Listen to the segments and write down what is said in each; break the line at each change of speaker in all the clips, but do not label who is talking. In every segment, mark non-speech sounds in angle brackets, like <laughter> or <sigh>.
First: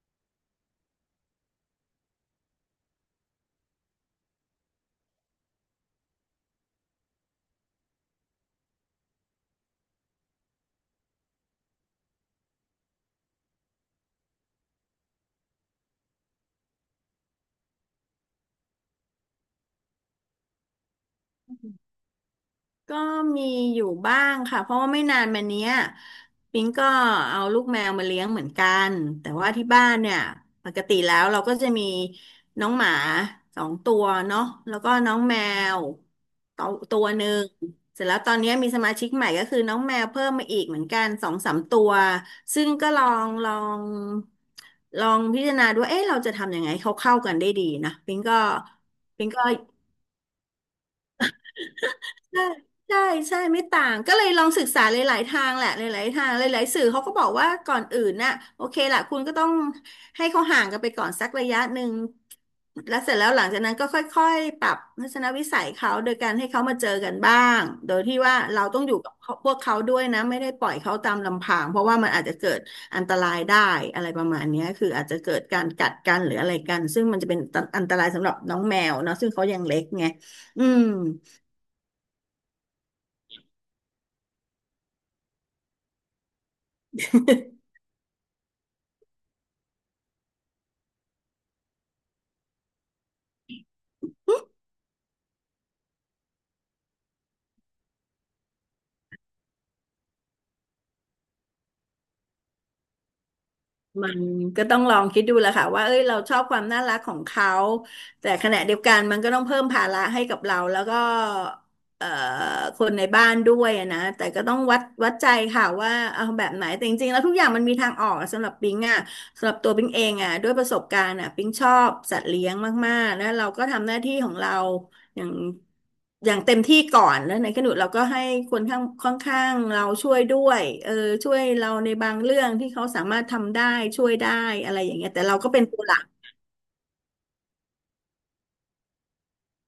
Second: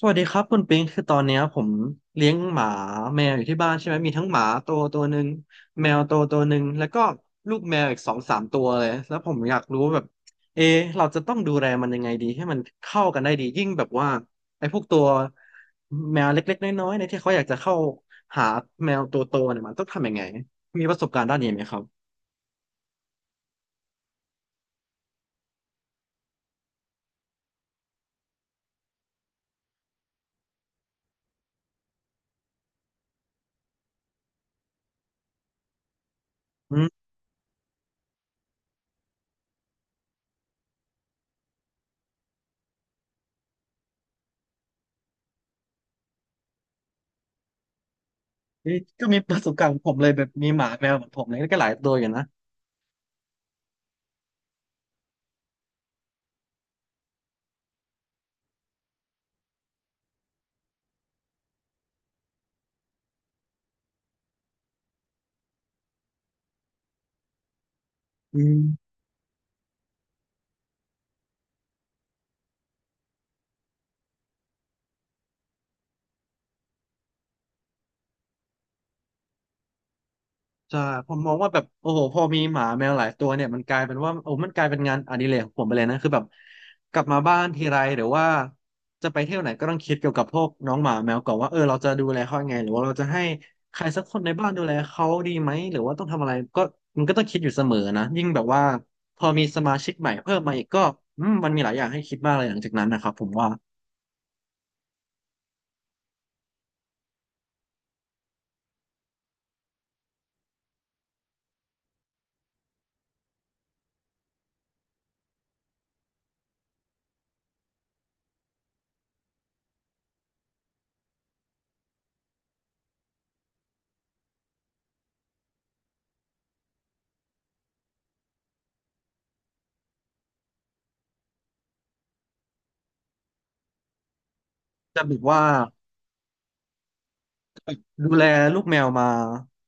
สวัสดีครับคุณปิงคือตอนเนี้ยผมเลี้ยงหมาแมวอยู่ที่บ้านใช่ไหมมีทั้งหมาตัวหนึ่งแมวตัวหนึ่งแล้วก็ลูกแมวอีกสองสามตัวเลยแล้วผมอยากรู้ว่าแบบเอะเราจะต้องดูแลมันยังไงดีให้มันเข้ากันได้ดียิ่งแบบว่าไอ้พวกตัวแมวเล็กๆน้อยๆในยที่เขาอยากจะเข้าหาแมวตัวโตเนี่ยมันต้องทำยังไงมีประสบการณ์ด้านนี้ไหมครับ
ก็มีอยู่บ้างค่ะเพราะว่าไม่นานมาเนี้ยปิงก็เอาลูกแมวมาเลี้ยงเหมือนกันแต่ว่าที่บ้านเนี่ยปกติแล้วเราก็จะมีน้องหมาสองตัวเนาะแล้วก็น้องแมวตัว
อื
ตั
ม
วหนึ่งเสร็จแล้วตอนเนี้ยมีสมาชิกใหม่ก็คือน้องแมวเพิ่มมาอีกเหมือนกันสองสามตัวซึ่งก็งลองพิจารณาดูว่าเอ๊ะเราจะทำยังไงให้เขาเข้ากันได้ดีนะปิงก็
เอ๊ะก็มี
ปิง
ประ
ก็
สบการณ์ของผมเลยแบบมีหมาแมวเหมือนผมเลยก็หลายตัวอยู่นะ
ใช่ใช่ใช่ไม่ต่าง ก็เลยลองศึกษาหลายๆทางแหละหลายๆทาง หลายๆสื่อเขาก็บอกว่าก่อนอื่นน่ะโอเคล่ะคุณก็ต้องให้เขาห่างกันไปก่อนสักระยะหนึ่งแล้วเสร็จแล้วหลังจากนั้นก็ค่อยๆปรับทัศนวิสัยเขาโดยการให้เขามาเจอกันบ้างโดยที่ว่า
อื
เรา
ม
ต้องอยู่กับพวกเขาด้วยนะไม่ได้ปล่อยเขาตามลำพังเพราะว่ามันอาจจะเกิดอันตรายได้อะไรประมาณเนี้ยคืออาจจะเกิดการกัดกันหรืออะไรกันซึ่งมันจะเป็นอันตรายสำหรับน้องแมวเนาะซึ่งเขายังเล็กไงอื
ใช่
ม
ผมมองว่าแบบโอ้โหพอมีหมาแมวหลายตัวเนี่ยมันกลายเป็นว่าโอ้มันกลายเป็นงานอดิเรกของผมไปเลยนะคือแบบกลับมาบ้านทีไรหรือว่าจะไปเที่ยวไหนก็ต้องคิดเกี่ยวกับพวกน้องหมาแมวก่อนว่าเออเราจะดูแลเขายังไงหรือว่าเราจะให้ใครสักคนในบ้านดูแลเขาดีไหมหรือว่าต้องทำอะไรก็มันก็ต้องคิดอยู่เสมอนะยิ่งแบบว่าพอมีสมาชิกใหม่เพิ่มมาอีกก็อืมมันมีหลายอย่างให้คิดมากเลยหลังจากนั้นนะครับผมว่า
มันก็ต้องลองคิดดูแหละค่ะว่าเอ้ยเราชอบความน่ารักของเขาแต่ขณะเดียวกันมันก็ต้องเพิ่มภาระให้กับเราแล้วก็เอ่อคนในบ้านด้วยอะนะแต่ก็ต้องวัดใจค่ะว่าเอาแบบไหนแต่จริงๆแล้วทุกอย่างมันมีทางออกสำหรับปิงอ่ะสำหรับตัวปิงเองอ่ะด้วยประสบการณ์อ่ะปิงชอบสัตว์เลี้ยงมากๆแล้วเราก็ทำหน้าที่ของเรา อย่างอย่างเต็มที่ก่อนแล้วในขณะเราก็ให้คนข้างค่อนข้างเราช่วยด้วยเออช่วยเราในบางเรื่องที่เขาสามารถทำได้ช่วยได้อะไรอย่าง
จะ
เงี้ย
แบบ
แต่เรา
ว่า
ก็เป็นตัวหลัก
ดูแลลูกแมวมา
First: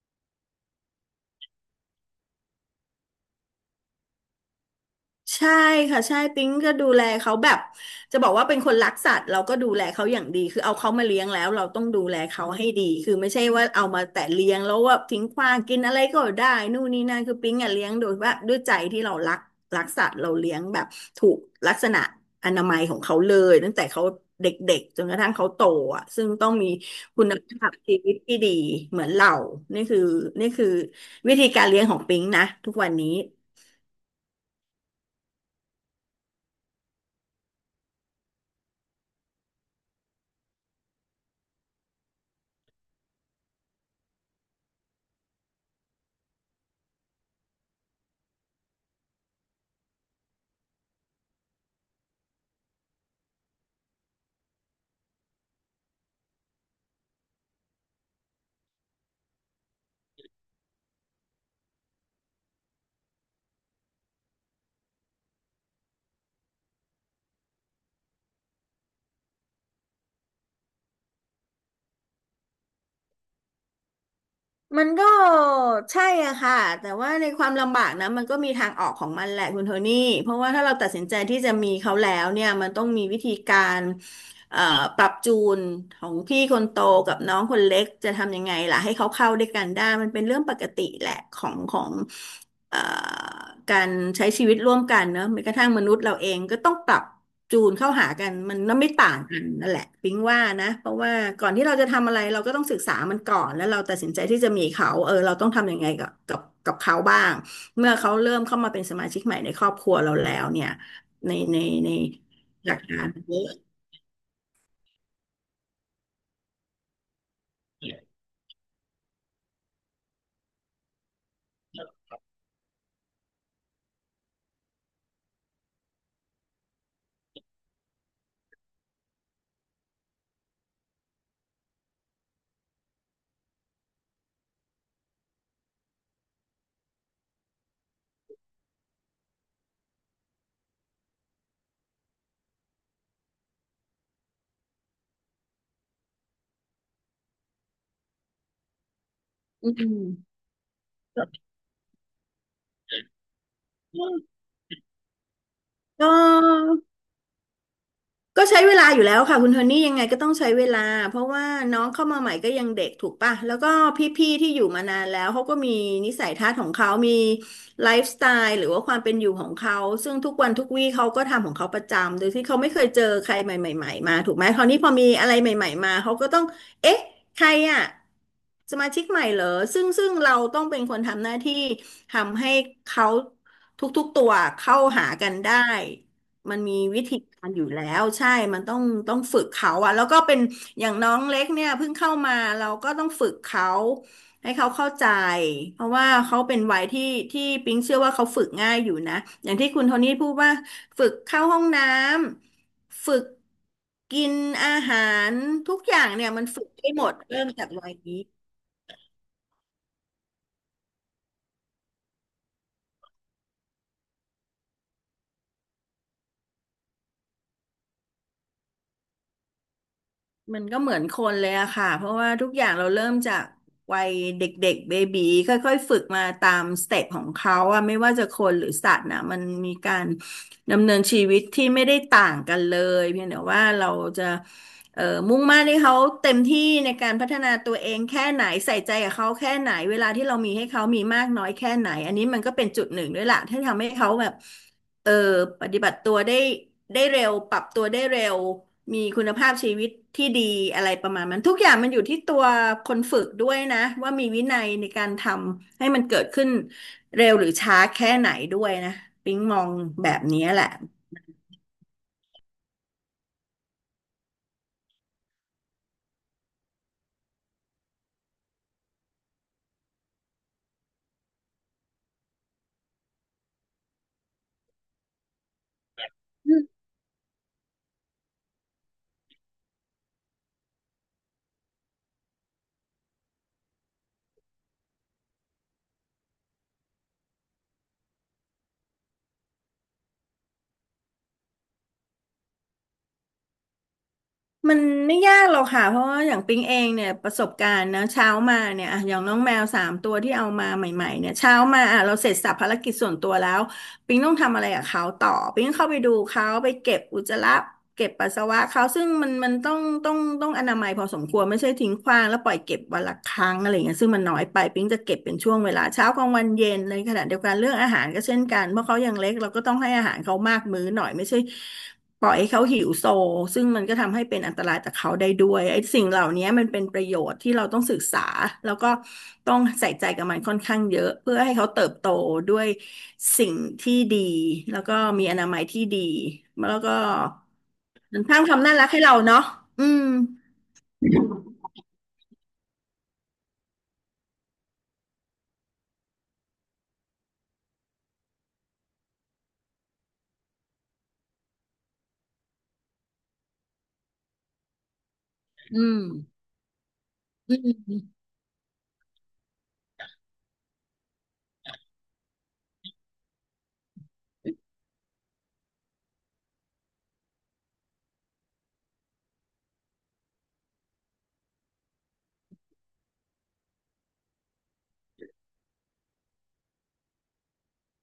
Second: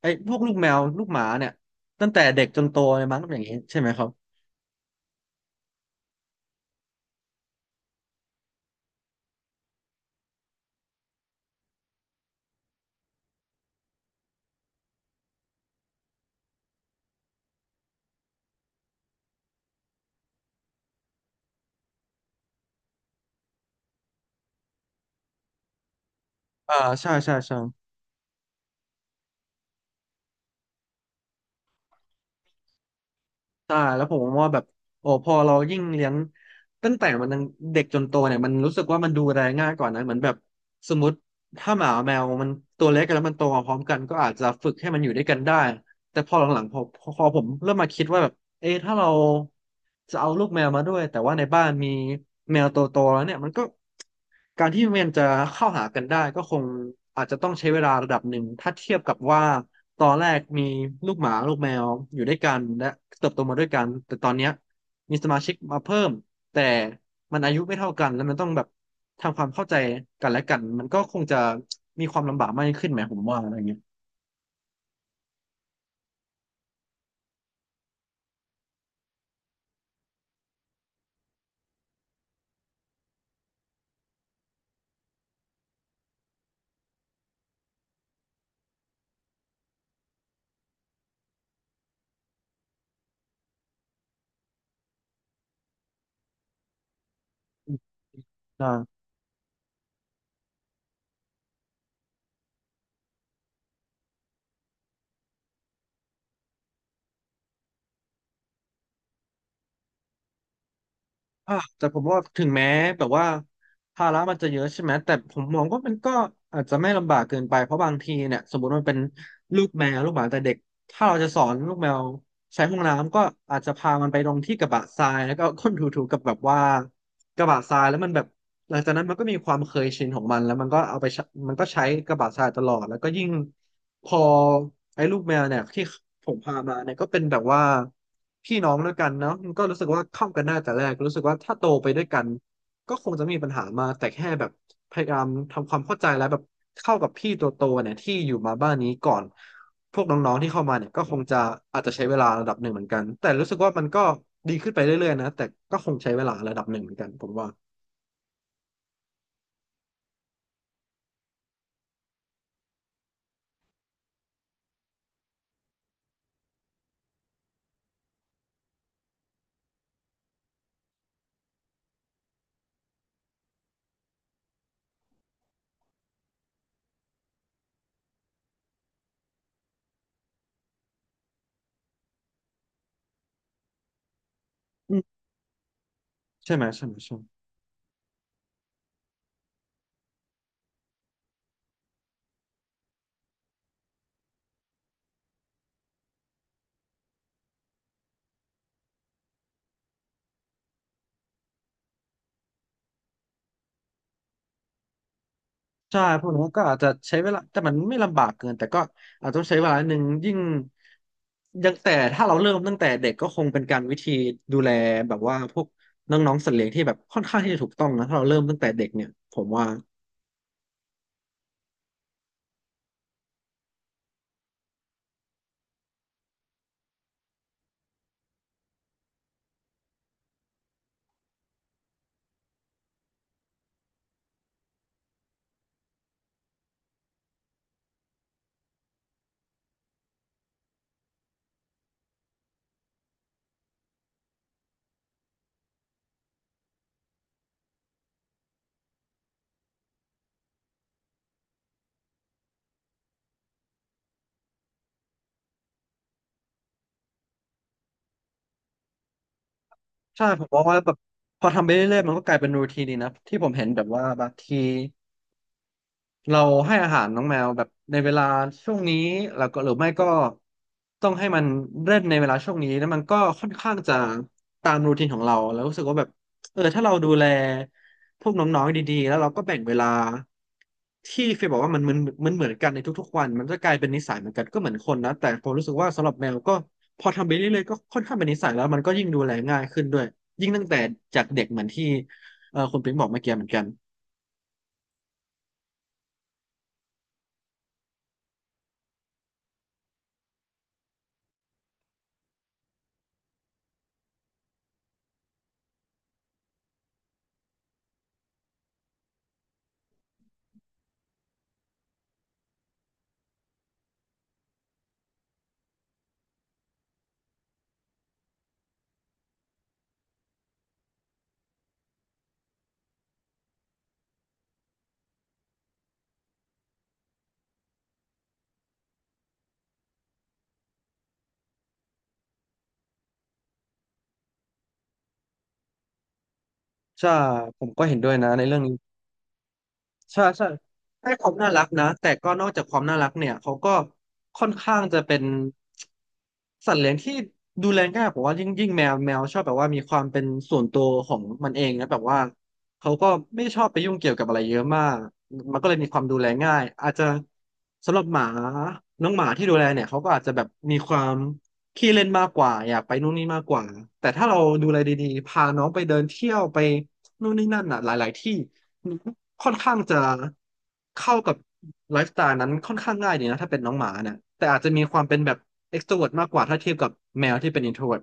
ไอ้พวกลูกแมวลูกหมาเนี่ยตั้งแต่เด็กจนโตเลยมั้งอย่างนี้ใช่ไหมครับ
ใช่ค่ะใช่ปิ๊งก็ดูแลเขาแบบจะบอกว่าเป็นคนรักสัตว์เราก็ดูแลเขาอย่างดีคือเอาเขามาเลี้ยงแล้วเราต้องดูแลเขาให้ดีคือไม่ใช่ว่าเอามาแต่เลี้ยงแล้วว่าทิ้งขว้างกินอะไรก็ได้นู่นนี่นั่นคือปิ๊งอ่ะเลี้ยงโดยว่าด้วยใจที่เรารักสัตว์เราเลี้ยงแบบถูกลักษณะอนามัยของเขาเลยตั้งแต่เขาเด็กๆจนกระทั่งเขาโตอ่ะซึ่งต้องมี
อ่าใช่
คุ
ใช่
ณ
ใช่
ภาพชีวิตที่ดีเหมือนเรานี่คือนี่คือวิธีการเลี้ยงของปิ๊งนะทุกวันนี้
ใช่แล้วผมว่าแบบโอ้พอเรายิ่งเลี้ยงตั้งแต่มันยังเด็กจนโตเนี่ยมันรู้สึกว่ามันดูแลง่ายกว่านะเหมือนแบบสมมติถ้าหมาแมวมันตัวเล็กกันแล้วมันโตมาพร้อมกันก็อาจจะฝึกให้มันอยู่ด้วยกันได้แต่พอหลังๆพอผมเริ่มมาคิดว่าแบบ เอะถ้าเราจะเอาลูกแมวมาด้วยแต่ว่าในบ้านมีแมวตัวโตแล้วเนี่ยมันก็การที่มันจะเข้าหากันได้ก็คงอาจจะต้องใช้เวลาระดับหนึ่งถ้าเทียบกับว่าตอนแรกมีลูกหมาลูกแมวอยู่ด้วยกันและเติบโตมาด้วยกันแต่ตอนเนี้ยมีสมาชิกมาเพิ่มแต่มันอายุไม่เท่ากันแล้วมันต้องแบบทำความเข้าใจกันและกันมันก็คงจะมีความลำบากมากขึ้นไหมผมว่าอะไรเงี้ย
มันก็ใช่อะค่ะแต่ว่าในความลำบากนะมันก็มีทางออกของมันแหละคุณโทนี่เพราะว่าถ้าเราตัดสินใจที่จะมีเขาแล้วเนี่ยมันต้องมีวิธีการเอ่อปรับจูนของพี่คนโตกับน้องคนเล็กจะทำยังไงล่ะให้เขาเข้าด้วยกันได้มันเป็นเรื่องปกติแหละของ เอ่อการใช้ชีวิตร่วมกันเนอะแม้กระทั่งมนุษย์เราเองก็ต้องปรับจู
อื
น
ม
เข้าหากันมัน
ใช่
ไม่ต่างกันนั่นแหละปิ๊งว่านะเพราะว่าก่อนที่เราจะทำอะไรเราก็ต้องศึกษามันก่อนแล้วเราตัดสินใจที่จะมีเขาเออเราต้องทำยังไงกับเขาบ้าง เมื่อเขาเริ่มเข้ามาเป็นสมาชิกใหม่ในครอบครัวเราแล้วเนี่ยใน
อ่ะ
ใน
แต่
ใน
ผมว่าถึงแม้
หลักกา
แบ
ร
บว่า
เยอะ
ภาระมันจะเยอะใช่ไหมแต่ผมมองว่ามันก็อาจจะไม่ลำบากเกินไปเพราะบางทีเนี่ยสมมติมันเป็นลูกแมวลูกหมาแต่เด็กถ้าเราจะสอนลูกแมวใช้ห้องน้ำก็อาจจะพามันไปลงที่กระบะทรายแล้วก็เอาก้นถูๆกับแบบว่ากระบะทรายแล้วมันแบบ หลังจากนั้นมันก็มีความเคยชินของมันแล้วมันก็เอาไปใช้มันก็ใช้กระบะทรายตลอดแล้วก็ยิ่งพอไอ้ลูกแมวเนี่ยที่ผมพามาเนี่ยก็เป็นแบบว่าพี่น้องด้วยกันเนาะมันก็รู้สึกว่าเข้ากันได้แต่แรกรู้สึกว่าถ้าโตไปด้วยกันก็คงจะไมมีปัญหามากแต่แค่แบบพยายามทำความเข้าใจแล้วแบบเข้ากับพี่ตัวโตเนี่ยที่อยู่มาบ้านนี้ก่อน
อื
พวกน้อง
ม
ๆที่เข้ามาเนี่ยก็คงจะอาจจะใช้เวลาระดับหนึ่งเหมือนกันแต่รู้สึกว่ามันก็ดีขึ้นไปเรื่อยๆนะแต่ก็คง
ก็
ใช้เวลาระดับหนึ่งเหมือนกันผมว่า
ก็ใช้เวลาอยู่แล้วค่ะคุณโทนี่ยังไงก็ต้องใช้เวลาเพราะว่าน้องเข้ามาใหม่ก็ยังเด็กถูกป่ะแล้วก็พี่ๆที่อยู่มานานแล้วเขาก็มีนิสัยทัศน์ของเขามีไลฟ์สไตล์หรือว่าความเป็นอยู่ของเขาซึ่งทุกวันทุกวี่เขาก็ทำของเขาประจำโดยที่เขาไม่เคยเจอใครใหม่ๆมาถูกไหมคราวนี้พอมีอะไรใหม่ๆมาเขาก็ต้องเอ๊ะใครอ่ะสมาชิกใหม่เหรอซึ่งเราต้องเป็นคนทำหน้าที่ทำให้เขาทุกๆตัวเข้าหากันได้
ใช่
มัน
ไหม
มี
ใช่ไหม
วิ
ใช่
ธีการอยู่แล้วใช่ มันต้องฝึกเขาอะแล้วก็เป็นอย่างน้องเล็กเนี่ยเพิ่งเข้ามาเราก็ต้องฝึกเขาให้เขาเข้าใจเพราะว่าเขาเป็นวัยที่ปิ๊งเชื่อว่าเขาฝึกง่ายอยู่นะอย่างที่คุณโทนี่พูดว่าฝึกเข้าห้องน้ำฝึกกินอาหารทุกอ
ใช่
ย่าง
พ
เนี่
ว
ย
ก
มั
นี้
น
ก็
ฝึก
อาจจะ
ได้หมด
ใช้เวลา
เริ่ม
แต่
จาก
มัน
วัย
ไม่
นี้
ลำบากเกินแต่ก็อาจต้องใช้เวลาหนึ่งยิ่งยังแต่ถ้าเราเริ่มตั้งแต่เด็กก็คงเป็นการวิธีดูแลแบบว่าพวกน้องๆสัตว์เลี้ยงที่แบบค่อนข้างที่จะถูกต้องนะถ้าเราเริ่มตั้งแต่เด็กเนี่ยผมว่า
มันก็เหมือนคนเลยอะค่ะเพราะว่าทุกอย่างเราเริ่มจากวัยเด็กๆเบบีค่อยๆฝึกมาตามสเต็ปของเขาอะไม่ว่าจะคนหรือสัตว์นะมันมีการดำเนินชีวิตที่ไม่ได้ต่างกันเลยเพียงแต่ว่าเราจะเอ่อมุ่งมั่นให้เขาเต็มที่ในการพัฒนาตัวเองแค่ไหนใส่ใจกับเขาแค่ไหนเวลาที่เรามีให้เขามีมากน้อยแค่ไหนอันนี้มันก็เป็นจุดหนึ่งด้วยล่ะที่ทำให้เขาแบบ เออปฏิบัติตัวได้ได้เร็วปรับตัวได้เร็วมีคุณภาพชีวิตที่ดีอะไรประมาณนั้นทุกอย่างมันอยู่ที่ตัวคนฝึกด้วยนะว่ามีวินัยในการทำให้มันเกิดขึ้นเร็วหรือช้าแค่ไหนด้วยนะปิ๊งมองแบบ
ใช่
นี้
ผมม
แห
อง
ละ
ว่าแบบพอทำไปเรื่อยๆมันก็กลายเป็นรูทีนดีนะที่ผมเห็นแบบว่าบางที เราให้อาหารน้องแมวแบบในเวลาช่วงนี้แล้วก็หรือไม่ก็ต้องให้มันเล่นในเวลาช่วงนี้แล้วมันก็ค่อนข้างจะตามรูทีนของเราแล้วรู้สึกว่าแบบเออถ้าเราดูแลพวกน้องๆดีๆแล้วเราก็แบ่งเวลาที่เฟยบอกว่ามันมันเหมือนกันในทุกๆวันมันจะกลายเป็นนิสัยเหมือนกันก็เหมือนคนนะแต่ผมรู้สึกว่าสำหรับแมวก็พอทำไปเรื่อยๆก็ค่อนข้างเป็นนิสัยแล้วมันก็ยิ่งดูแลง่ายขึ้นด้วยยิ่งตั้งแต่จากเด็กเหมือนที่เออคุณปิ๊งบอกเมื่อกี้เหมือนกัน
มันไม่ยากหรอกค่ะเพราะว่าอย่างปิ๊งเองเนี่ยประสบการณ์นะเช้ามาเนี่ยอ่ะอย่างน้องแมว3 ตัวที่เอามาใหม่ๆเนี่ยเช้ามาอ่ะเราเสร็จสรรพภารกิจส่วนตัวแล้วปิ๊งต้องทำอะไรกับเขาต่อปิ๊งเข้าไปดูเขาไปเก็บอุจจาระเก็บปัสสาวะเขาซึ่งมันต้องต้องอนามัยพอสมควรไม่ใช่ทิ้งขว้างแล้วปล่อยเก็บวันละครั้งอะไรเงี้ยซึ่งมันน้อยไปปิ๊งจะเก็บเป็นช่วงเวลาเช้ากลางวันเย็นในขณะเดียวกันเรื่องอาหารก็เช่นกันเพราะเขายังเล็กเราก็ต้องให้อาหารเขามากมื้อหน่อยไม่ใช่ ปล่อยให้เขาหิวโซซึ่งมันก็ทำให้เป็นอันตรายต่อเขาได้ด้วยไอ้สิ่งเหล่านี้มันเป็นประโยชน์ที่เราต้องศึกษาแล้วก็ต้องใส่ใจกับมันค่อนข้างเยอะเพื่อให้เขาเติบโตด้วยสิ่งที่ดีแล้วก็มีอนามัยที่ดีแล้วก็
ใช่ผมก็เห็นด้วย
มัน
นะ
สร้า
ใน
งค
เรื่
วา
อ
ม
งนี้
น่ารักให้เราเนาะอืม
ใช่ใช่ให้ความน่ารักนะแต่ก็นอกจากความน่ารักเนี่ยเขาก็ค่อนข้างจะเป็นสัตว์เลี้ยงที่ดูแลง่ายผมว่ายิ่งแมวชอบแบบว่ามีความเป็นส่วนตัวของมันเองนะแบบว่าเขาก็ไม่ชอบไปยุ่งเกี่ยวกับอะไรเยอะมากมันก็เลย
อื
มีค
ม
วามดูแลง่ายอาจจะ
อื
สำหรับห
ม
มาน้องหมาที่ดูแลเนี่ยเขาก็อาจจะแบบมีความขี้เล่นมากกว่าอยากไปนู่นนี่มากกว่าแต่ถ้าเราดูแลดีๆพาน้องไปเดินเที่ยวไปนู่นนี่นั่นอ่ะหลายๆที่ ค่อนข้างจะเข้ากับไลฟ์สไตล์นั้นค่อนข้างง่ายดีนะถ้าเป็นน้องหมาเนี่ยแต่อาจจะมีความเป็นแบบ extrovert มากกว่าถ้าเทียบกับแมวที่เป็น introvert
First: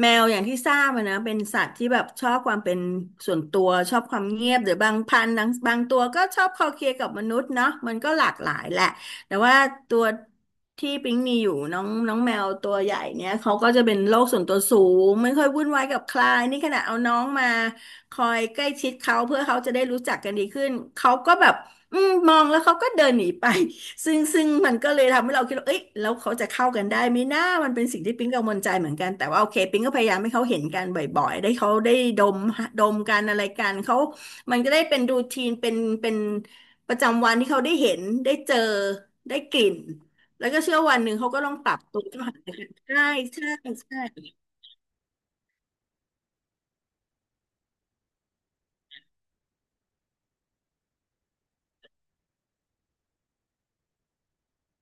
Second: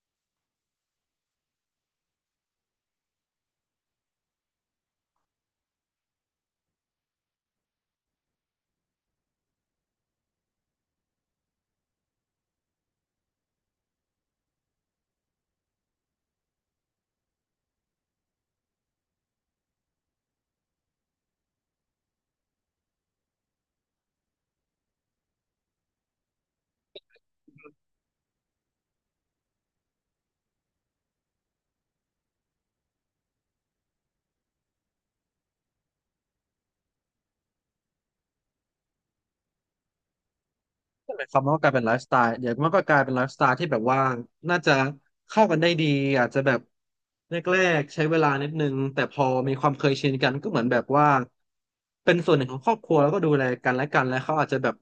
แมวอย่างที่ทราบอะนะเป็นสัตว์ที่แบบชอบความเป็นส่วนตัวชอบความเงียบหรือบางพันธุ์บางตัวก็ชอบคลอเคลียร์กับมนุษย์เนาะมันก็หลากหลายแหละแต่ว่าตัวที่ปิ๊งมีอยู่น้องน้องแมวตัวใหญ่เนี่ยเขาก็จะเป็นโลกส่วนตัวสูงไม่ค่อยวุ่นวายกับใครนี่ขนาดเอาน้องมาคอยใกล้ชิดเขาเพื่อเขาจะได้รู้จักกันดีขึ้นเขาก็แบบอืมมองแล้วเขาก็เดินหนีไป ซึ่งมันก็เลยทำให้เราคิดว่าเอ้ยแล้วเขาจะเข้ากันได้ไหมนะมันเป็นสิ่งที่ปิ๊งกังวลใจเหมือนกันแต่ว่าโอเคปิ๊งก็พยายามให้เขาเห็นกันบ่อยๆได้เขาได้ดมดมกันอะไรกันเขามันก็ได้เป็นรูทีนเป็นประจำวันที่เขาได้เห็นได้เจอได้กลิ่นแล้วก็เชื่อวันห
นั่
นึ่ง
นหมาย
เขา
ค
ก็
วาม
ต้อง
ว่า
ป
การ
รับ
เป็นไล
ตั
ฟ์
ว
สไต
เข้า
ล์
หา
เดี๋ย
กั
วมั
น
นก็ก
ใช่
ลายเป็นไลฟ์สไต
ใช่
ล์ที่แบบว่า
ใช่
น่าจะเข้ากันได้ดีอาจจะแบบแรกๆใช้เวลานิดนึงแต่พอมีความเคยชินกันก็เหมือนแบบว่าเป็นส่วนหนึ่งของครอบครัวแล้วก็ดูแลกันและกันแล้วเขาอาจจะแบบ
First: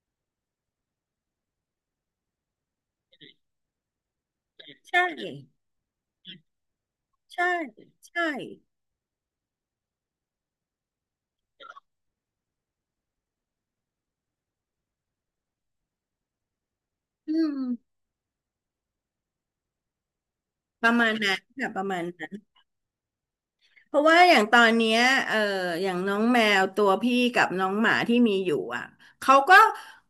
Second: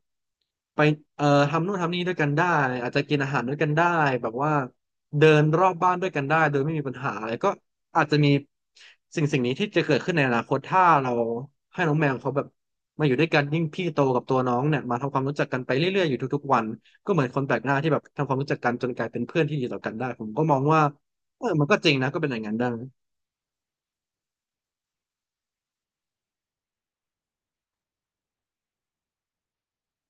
ไปเอ่อทำนู่นทำนี่ด้วยกันได้อาจจะกินอาหารด้วยกันได้แบบว่า
ใช่
เดินรอบบ้านด้วยกันได้โดยไม่มีปัญหาอะไร
ใช่
ก็อาจจะ
ใช่
มี สิ่งนี้ที่จะเกิดขึ้นในอนาคตถ้าเราให้น้องแมวเขาแบบมาอยู่ด้วยกันยิ่งพี่โตกับตัวน้องเนี่ยมาทำความรู้จักกันไปเรื่อยๆอยู่ทุกๆวันก็เหมือน
อื
คนแปล
ม
กหน้าที่แบบทำความรู้จักกันจนกลายเป็นเพื่อนที่ดีต่อกันได้ผมก็มองว่า
ประมาณนั้น
เออมัน
ค่ะ
ก็
ป
จ
ระ
ริง
มาณ
นะก็เป็
นั้
นอ
น
ย่างนั้นได้
เพราะว่าอย่างตอนเนี้ยเอออย่างน้องแมวตัวพี่กับน้องหมาที่มีอยู่อ่ะเขาก็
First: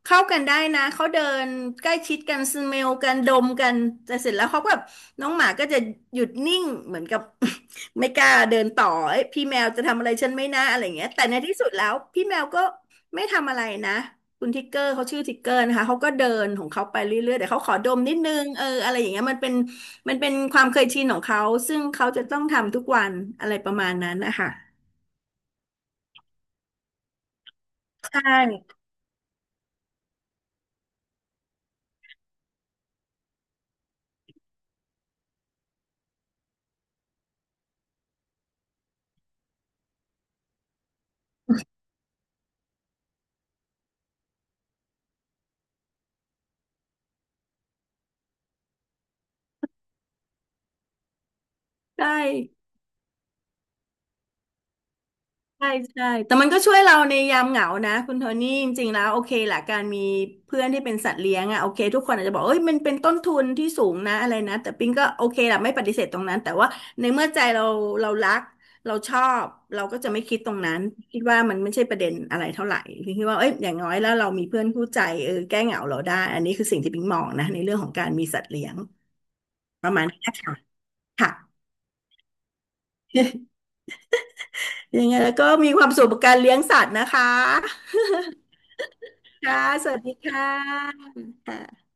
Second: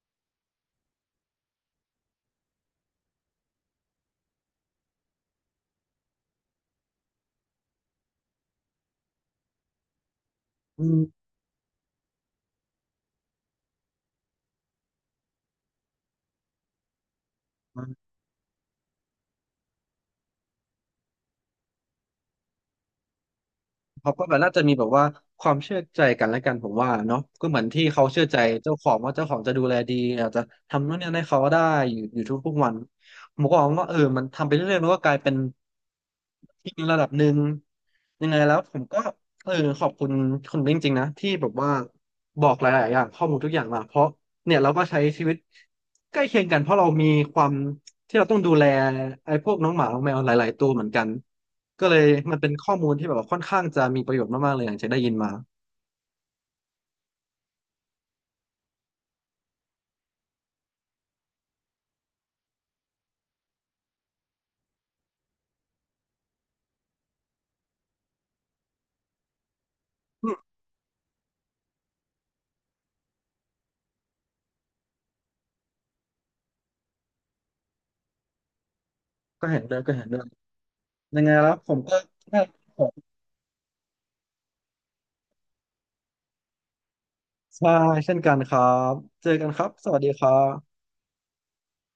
เข้ากันได้นะเขาเดินใกล้ชิดกันสเมลกันดมกันแต่เสร็จแล้วเขาก็แบบน้องหมาก็จะหยุดนิ่งเหมือนกับ <laughs> ไม่กล้าเดินต่อเอ้ยพี่แมวจะทำอะไรฉันไม่น่าอะไร
อื
อย่าง
ม
เงี้ยแต่ในที่สุดแล้วพี่แมวก็ไม่ทำอะไรนะคุณทิกเกอร์เขาชื่อทิกเกอร์นะคะเขาก็เดินของเขาไปเรื่อยๆแต่เขาขอดมนิดนึงเอออะไรอย่างเงี้ยมันเป็น มันเป็นความเคยชินของเขา ซึ่งเขาจะต้องทำทุกวันอะไรประมาณ
เขา
นั้น
ก็แบ
นะ
บน่า
คะ
จะมีแบบว่าความเชื่อใจกันและกันผมว่าเนาะก็เหมือนที่เขา
ใช่
เชื่อใจเจ้าของว่าเจ้าของจะดูแลดีอาจจะทำนู่นนี่ให้เขาได้อยู่ทุกๆวันผมก็มองว่าเออมันทำไปเรื่อยๆมันก็กลายเป็นที่ระดับหนึ่งยังไงแล้วผมก็เออขอบคุณคุณจริงๆนะที่แบบว่าบอกหลายๆอย่างข้อมูลทุกอย่างมาเพราะเนี่ยเราก็ใช้ชีวิตใกล้เคียงกันเพราะเรามีความที่เราต้องดูแลไอ้พวกน้องหมาน้องแมวหลายๆตัวเหมือนกัน ก็เลย
ใช่
มันเป็นข้อมูลที่แบบว่าค่อนข้างจะมีประโยชน์มากๆเลยอย่างที่ได้ยินมา
ใช่ใช่ แต่มันก็ช่วยเราในยามเหงานะคุณโทนี่จริงๆแล้วโอเคแหละการมีเพื่อนที่เป็นสัตว์เลี้ยงอะโอเคทุกคนอาจจะบอกเอ้ยมันเป็นต้นทุนที่สูงนะอะไรนะแต่ปิงก็โอเคแหละไม่ปฏิเสธตรงนั้นแต่ว่าในเมื่อใจเราเรารักเราชอบเราก็จะไม่คิดตรงนั้นคิดว่ามันไม่ใช่ประเด็นอะไรเท่าไหร่ปิงคิดว่าเอ้ยอย่างน้อยแล้วเรามีเพื่อนคู่ใจเออแก้เหงาเราได้อันนี้คือสิ่งที่ปิงมองนะในเรื่องของการมีสัตว์เลี้ยง
ก็เห็นด้วย
ป
ก็
ระมา
เห็
ณ
นด้วย
นี้ค่ะ
ยังไง
ค่ะ
แล้วผมก็ได้ของ
<laughs> ยังไงแล้วก็มีความสุขกับการเลี้ยงสัตว์นะคะ
ใช่เช่นกันครับเจอกัน
ค่ะ
ครับส
สวั
วัส
ส
ดี
ดี
ครั
ค่
บ
ะค่ะ